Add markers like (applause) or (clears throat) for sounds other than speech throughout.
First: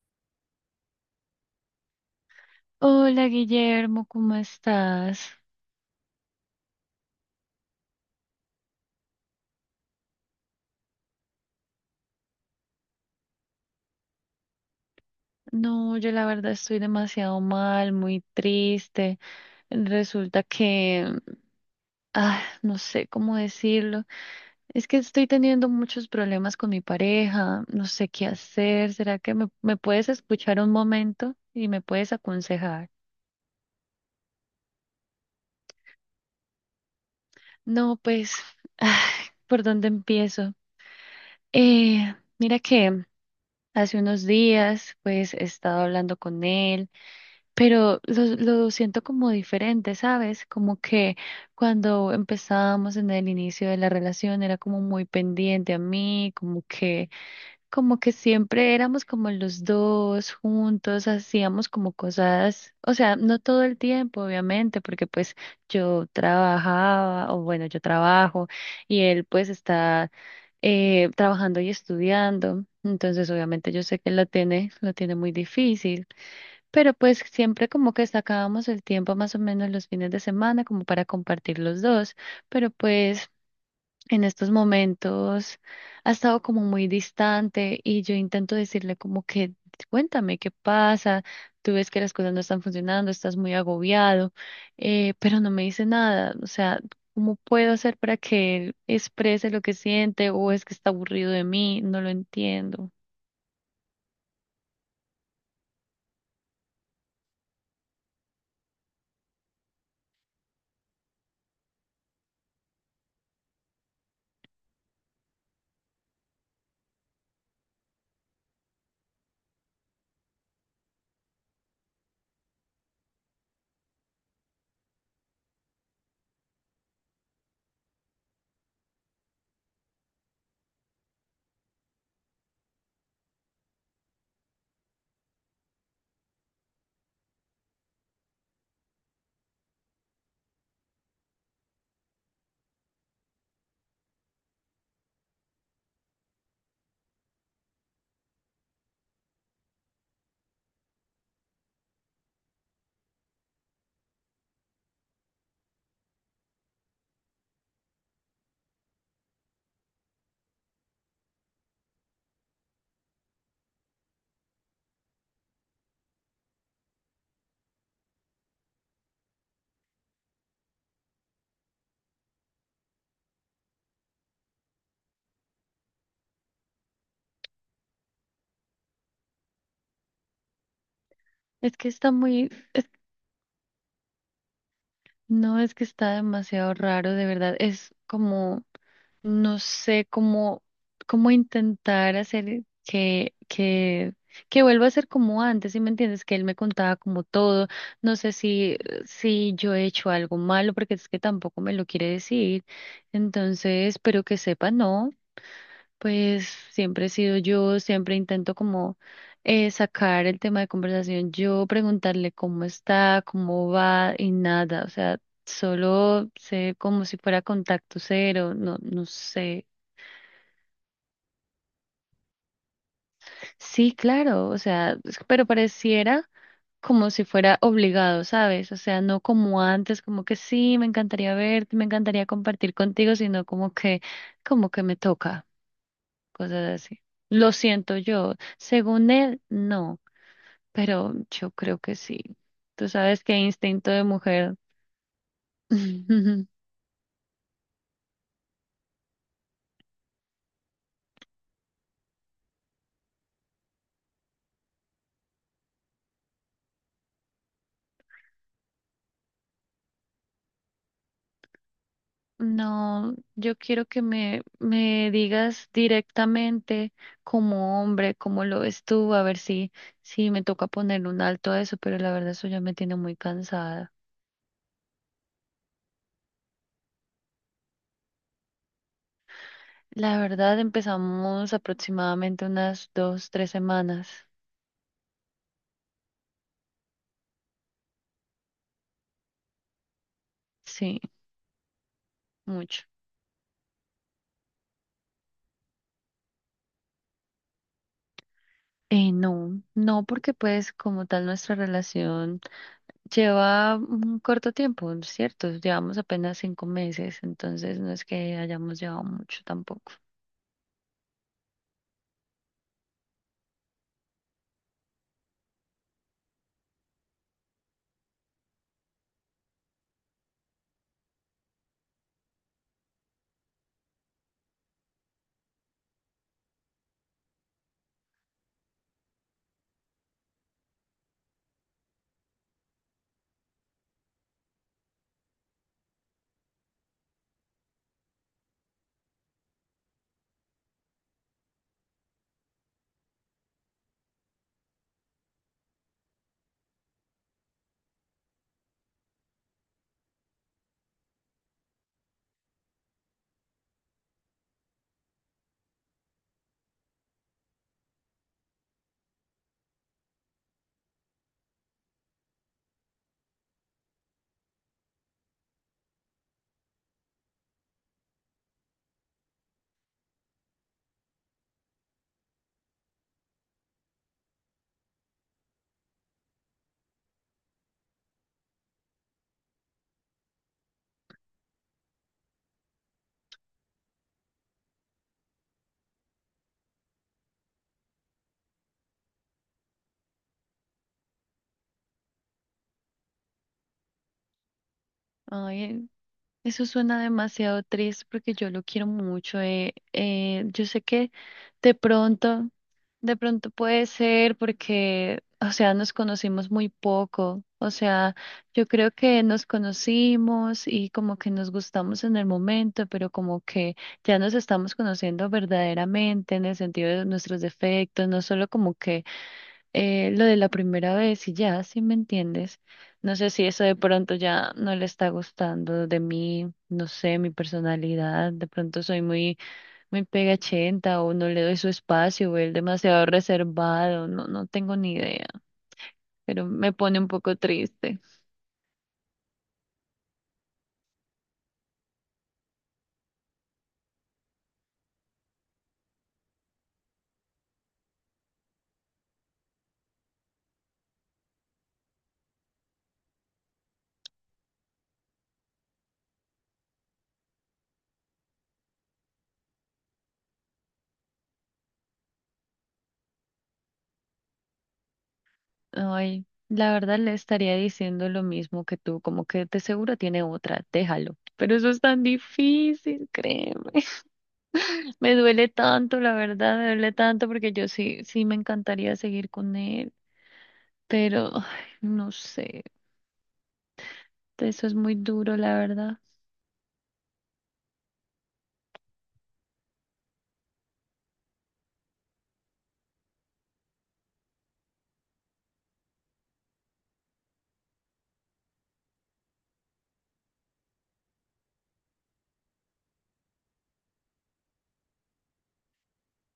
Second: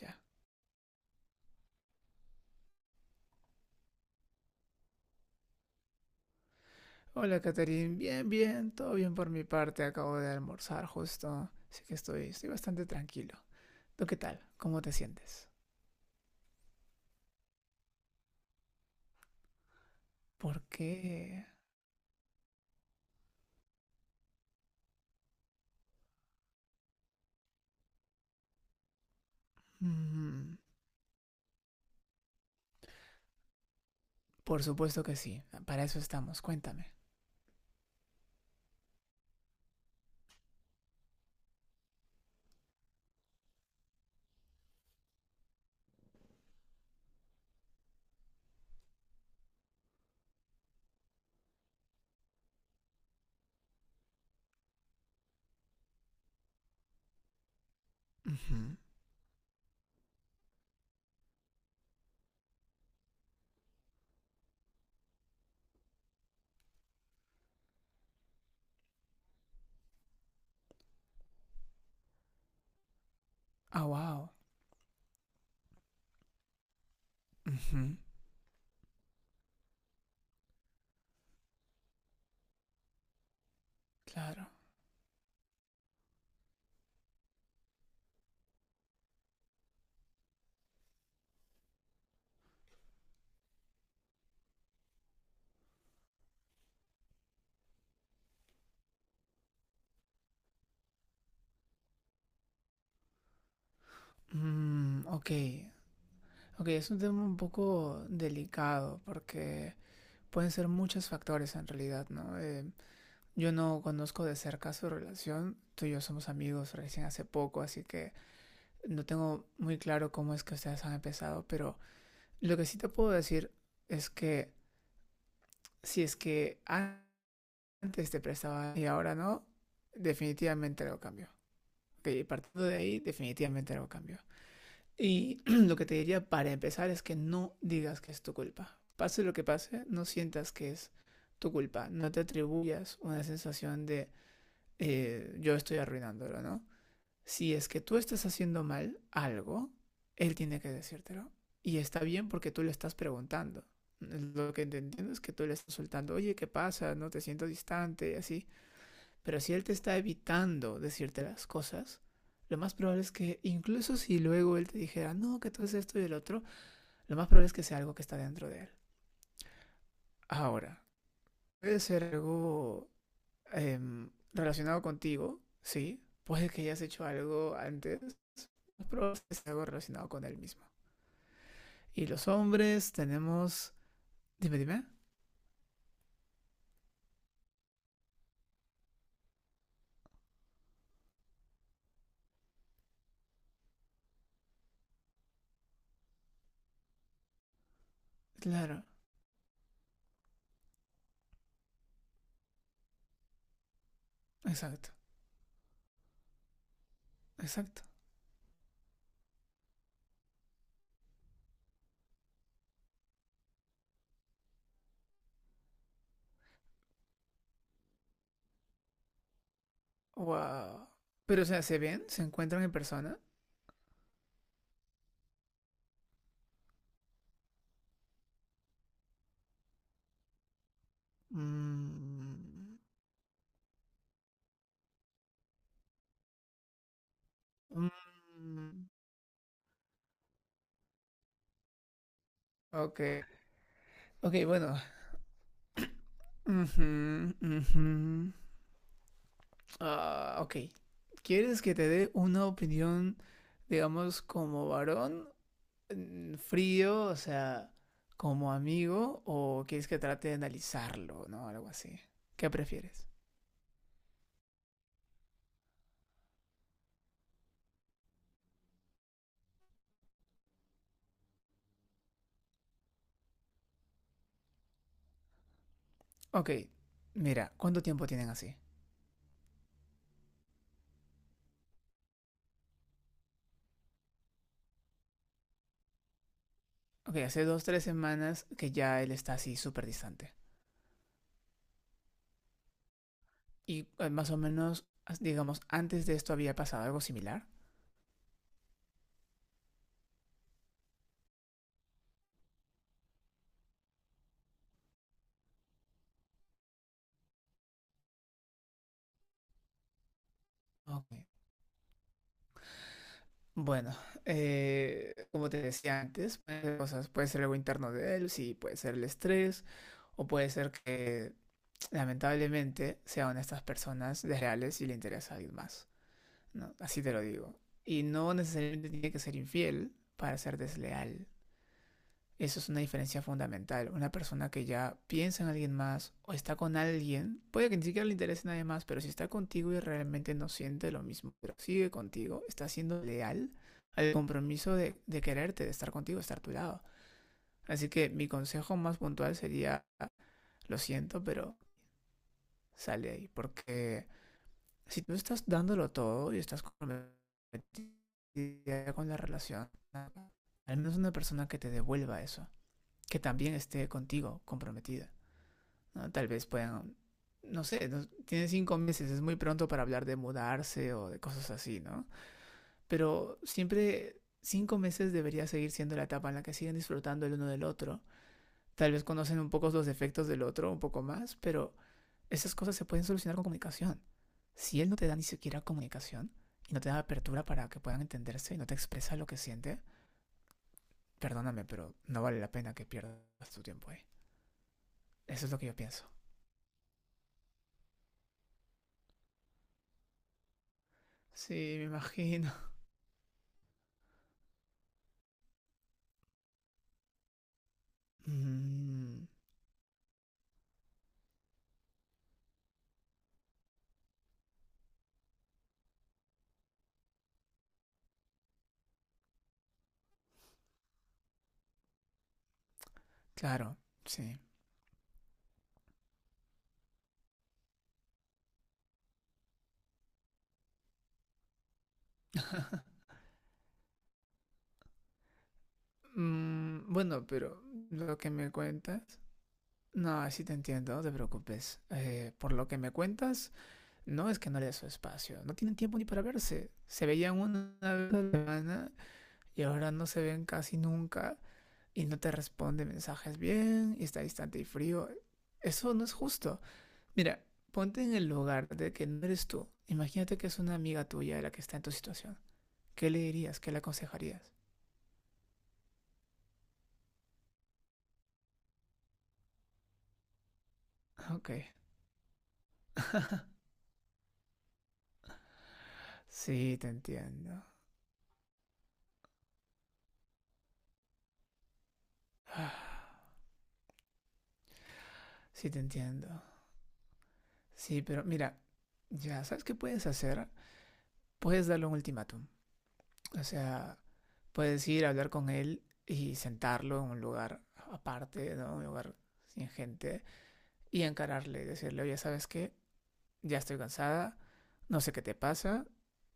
Ya. Hola Guillermo, ¿cómo estás? Hola, Catherine. Bien, bien. Todo bien por mi parte. Acabo de almorzar justo. Así que estoy bastante tranquilo. ¿Tú qué tal? ¿Cómo te sientes? No, yo la verdad estoy demasiado mal, muy triste. Resulta ¿Por que, qué? No sé cómo decirlo. Es que estoy teniendo muchos problemas con mi pareja, no sé qué hacer. ¿Será que me puedes Mm. escuchar un momento y me puedes aconsejar? Por supuesto que sí. Para eso estamos. Cuéntame. No, pues, (sighs) ah, ¿por dónde empiezo? Mira que hace unos días, pues, he estado hablando con él. Pero lo siento como diferente, ¿sabes? Como que cuando empezábamos en el inicio de la relación era como muy pendiente a mí, como que siempre Ujú. éramos como los dos juntos, hacíamos como cosas, o sea, no todo el tiempo, obviamente, porque pues yo trabajaba, o bueno, yo trabajo y él pues está trabajando y estudiando, entonces obviamente yo Ah, sé que wow. Lo tiene muy difícil. Pero pues siempre como Ujú. que sacábamos el tiempo más o menos los fines de semana como para compartir los dos, pero pues en estos Claro. momentos ha estado como muy distante y yo intento decirle como que cuéntame qué pasa, tú ves que las cosas no están funcionando, estás muy agobiado, pero no me dice nada, o sea, ¿cómo puedo hacer para que él exprese lo que siente o es que está aburrido de mí? No lo entiendo. Mm, ok. Ok, es un tema un poco delicado porque pueden ser muchos factores en realidad, ¿no? Yo no conozco de cerca su relación. Tú y yo somos amigos recién hace poco, así que no tengo muy claro cómo es que ustedes han empezado, pero lo que sí te puedo decir es que, si es que antes te prestaba y ahora no, definitivamente algo cambió. Ok, partiendo de ahí, definitivamente algo cambió. Y (clears throat) lo que te diría para empezar es que no digas que es tu culpa. Pase lo que pase, no sientas que es tu culpa. No te atribuyas una sensación de yo estoy arruinándolo, ¿no? Si es que tú estás haciendo mal algo, él tiene que decírtelo. Y está bien porque tú le estás preguntando. Mm. Lo que entiendo es que tú le estás soltando, oye, ¿qué pasa? No te siento distante, así. Pero si él te está evitando decirte las cosas, lo más probable es que, incluso si luego él te dijera, no, que tú es esto y el otro, lo más probable es que sea algo que está dentro de él. Ahora, puede ser algo eh, relacionado contigo, sí. Puede que hayas hecho algo antes, pero es que sea algo relacionado con él mismo. Es que Y está los muy hombres tenemos... Dime, dime. No, es que está demasiado raro, de verdad. Es como, no sé cómo, cómo intentar hacer que vuelva a ser como antes, ¿sí me entiendes? Que él me contaba como todo. No sé Claro, si yo he hecho algo malo, porque es que tampoco me lo quiere decir. Entonces, pero que sepa, exacto, no. Pues siempre he sido yo, exacto. siempre intento como sacar el tema de conversación, yo preguntarle cómo está, cómo va y nada, o sea, solo sé como si fuera contacto cero, no, no sé. Wow. Pero, o sea, ¿se ven? ¿Se encuentran en persona? Sí, claro, o sea, es- pero pareciera como si fuera obligado, ¿sabes? O sea, no como antes, como que sí, me encantaría verte, me encantaría Mm, compartir contigo, sino como que me toca, cosas así. Lo siento yo, mm, según él, no. Pero yo creo que sí. Tú ok. sabes que instinto de Ok, mujer. bueno. (laughs) Ujú, ujú. Ah, ok. ¿Quieres que te dé una opinión, digamos, como varón, frío, o sea, como amigo, o quieres que trate de analizarlo, ¿no? Algo así. ¿Qué prefieres? No, yo quiero que me digas directamente como hombre, cómo lo ves tú, a ver si me toca poner un alto a eso, pero la verdad eso ya me tiene muy cansada. Ok, mira, ¿cuánto tiempo tienen así? La verdad empezamos aproximadamente unas dos, tres semanas. Ok, hace dos, tres semanas que ya él está así súper distante. Sí, mucho. Y más o menos, digamos, antes de esto había pasado algo similar. No, porque pues como tal nuestra relación lleva un corto tiempo, ¿cierto? Llevamos apenas cinco meses, entonces no es que hayamos llevado mucho tampoco. Ok. Bueno, como te decía antes, pueden ser cosas, puede ser algo interno de él, sí, puede ser el estrés, o puede ser que lamentablemente sea una de estas personas desleales y le interesa a alguien más, ¿no? Así te lo digo. Y no necesariamente tiene que ser infiel para ser desleal. Eso es una diferencia fundamental. Una persona que ya piensa en alguien más o está con alguien, puede que ni siquiera le interese a nadie más, pero si está contigo y realmente no siente lo mismo, pero sigue contigo, está siendo leal al compromiso de quererte, de estar contigo, de estar a tu lado. Así que mi consejo más puntual sería, lo siento, pero sale ahí, porque si tú estás dándolo todo y estás comprometida con la relación, al menos una persona que te devuelva eso, que también esté contigo comprometida. ¿No? Tal vez puedan, no sé, tienen 5 meses, es muy pronto para hablar de mudarse o de cosas así, ¿no? Pero siempre 5 meses debería seguir siendo la etapa en la que siguen disfrutando el uno del otro. Tal vez conocen un poco los defectos del otro, un poco más, pero esas cosas se pueden solucionar con comunicación. Si él no te da ni siquiera comunicación y no te da apertura para que puedan entenderse y no te expresa lo que siente, perdóname, pero no vale la pena que pierdas tu tiempo ahí. Eso es lo que yo Ay, pienso. eso suena demasiado triste porque yo lo quiero mucho. Yo sé que de Sí, me pronto imagino. de pronto puede ser porque, o sea, nos conocimos muy poco. O sea, (laughs) yo creo que Mm. nos conocimos y como que nos gustamos en el momento, pero como que ya nos estamos conociendo verdaderamente en el sentido de nuestros defectos, no solo como que lo de la primera vez y ya, ¿si me entiendes? No sé si eso de Claro, pronto sí. ya no le está gustando de mí, no sé, mi personalidad, de pronto soy muy me pega chenta o no le doy su espacio o él demasiado reservado, no, no tengo ni idea, pero me Mm, pone un bueno, poco pero triste. lo que me cuentas... No, sí te entiendo, no te preocupes. Por lo que me cuentas, no es que no le dé su espacio. No tienen tiempo ni para verse. Se veían una vez a la semana y ahora no se ven casi nunca y no te responde mensajes bien y está distante y frío. Eso no es justo. Mira, ponte en el lugar de que no eres tú. Imagínate que es una amiga tuya la que está en tu situación. ¿Qué le dirías? ¿Qué le aconsejarías? Ay, la verdad le estaría diciendo lo mismo que tú, como que de seguro tiene otra, déjalo. Ok. Pero eso es tan difícil, (laughs) créeme. (laughs) Me duele tanto, la verdad, me Sí, te duele tanto porque entiendo. yo sí, sí me encantaría seguir con él, pero ay, no sé, Ah, eso es muy duro, la sí, te verdad. entiendo. Sí, pero mira, ya, ¿sabes qué puedes hacer? Puedes darle un ultimátum. O sea, puedes ir a hablar con él y sentarlo en un lugar aparte, ¿no? Un lugar sin gente y encararle, decirle, oye, ¿sabes qué? Ya estoy cansada, no sé qué te pasa,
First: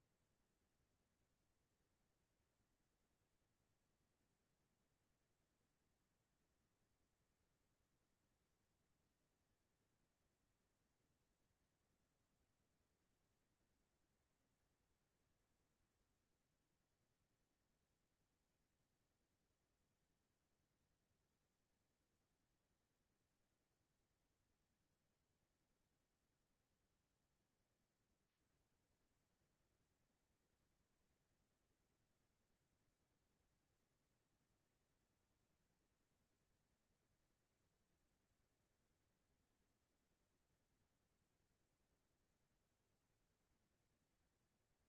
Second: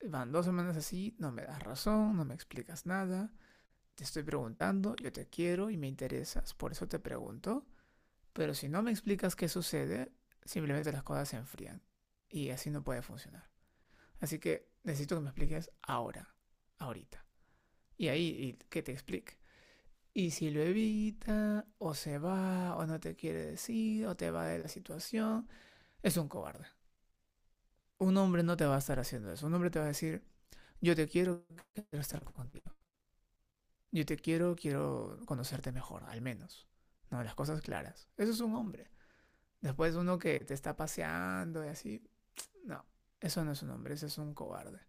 van dos semanas así, no me das razón, no me explicas nada, te estoy preguntando, yo te quiero y me interesas, por eso te pregunto. Pero si no me explicas qué sucede, simplemente las cosas se enfrían. Y así no puede funcionar. Así que necesito que me expliques ahora, ahorita. Y ahí y que te explique. Y si lo evita, o se va, o no te quiere decir, o te va de la situación, es un cobarde. Un hombre no te va a estar haciendo eso. Un hombre te va a decir, yo te quiero, quiero estar contigo. Yo te quiero, quiero conocerte mejor, al menos. No, las cosas claras. Eso es un hombre. Después uno que te está paseando y así, no, eso no es un hombre, ese es un cobarde.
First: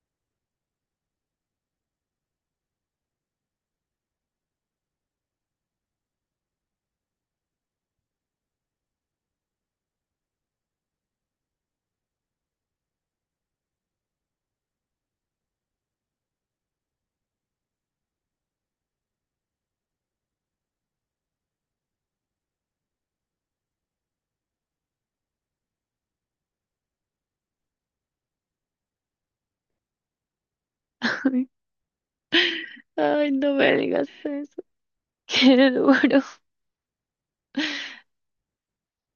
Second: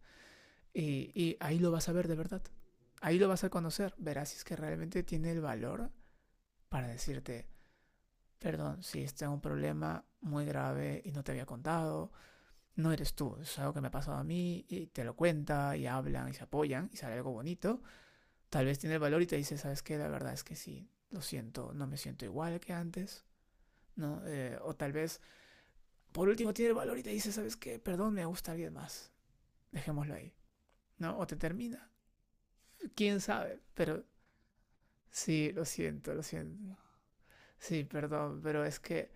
Y ahí lo vas a ver de verdad. Ahí lo vas a conocer. Verás si es que realmente tiene el valor para decirte, perdón, si está es un problema muy grave y no te había contado, no eres tú, es algo que me ha pasado a mí y te lo cuenta y hablan y se apoyan y sale algo bonito, tal vez tiene el valor y te dice, ¿sabes qué? La verdad es que sí, lo siento, no me siento igual que antes, ¿no? O tal vez, por último, tiene el valor y te dice, ¿sabes qué? Perdón, me gusta alguien más, dejémoslo ahí. ¿No? O te (laughs) termina. ¿Quién Ay, no sabe? me Pero digas eso, (laughs) sí, lo qué siento, duro. lo siento. Sí, perdón, pero es que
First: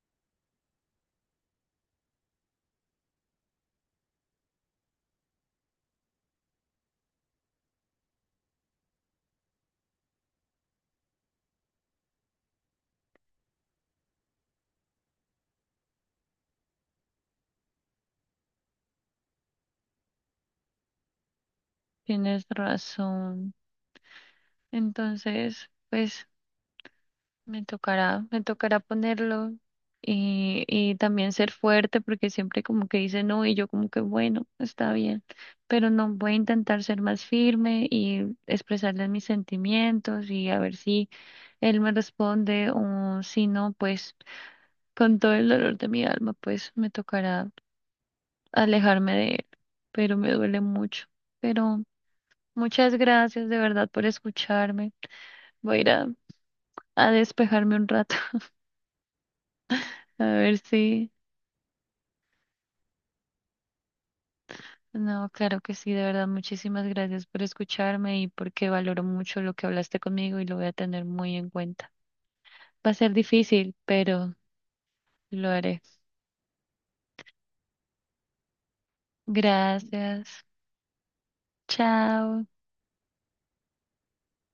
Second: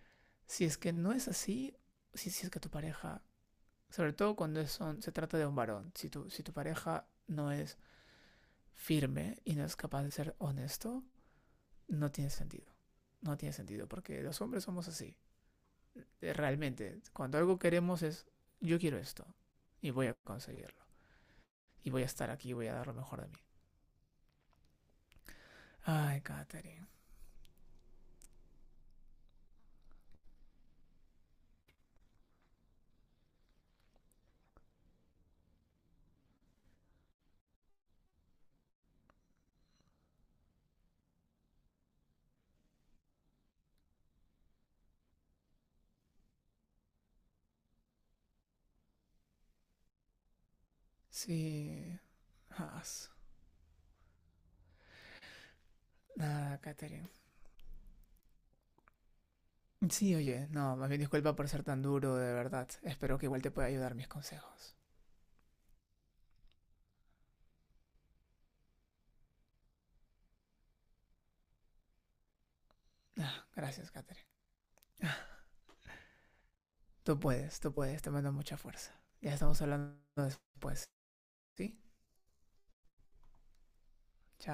si es que no es así, si es que tu pareja, sobre todo cuando es se trata de un varón, si tu, pareja no es firme y no es capaz de ser honesto, no tiene sentido. No tiene sentido, porque los hombres somos así. Realmente, cuando algo queremos es, yo quiero esto y voy a conseguirlo. Y voy a estar Tienes aquí y voy a dar lo mejor de mí. razón. Entonces, Ay, pues Katherine. Me tocará ponerlo y también ser fuerte porque siempre como que dice no y yo como que bueno, está bien, pero no voy a intentar ser más firme y expresarle mis sentimientos y a ver si él me responde o si no, pues con todo el dolor de mi alma, pues me tocará alejarme de él, pero me duele mucho. Pero Sí. Ah, muchas sí. gracias de verdad por escucharme. Voy a ir Nada, Katherine. a despejarme un rato. (laughs) Sí, A oye, ver no, más bien si... disculpa por ser tan duro, de verdad. Espero que igual te pueda ayudar mis consejos. No, claro que sí, de verdad, muchísimas gracias por escucharme y porque valoro mucho lo que hablaste conmigo y lo voy a tener muy en cuenta. Va a ser Ah, difícil, gracias, Katherine. pero Ah, lo haré. Tú puedes, te mando mucha fuerza. Ya estamos hablando Gracias. después, ¿sí? Chao. Chao.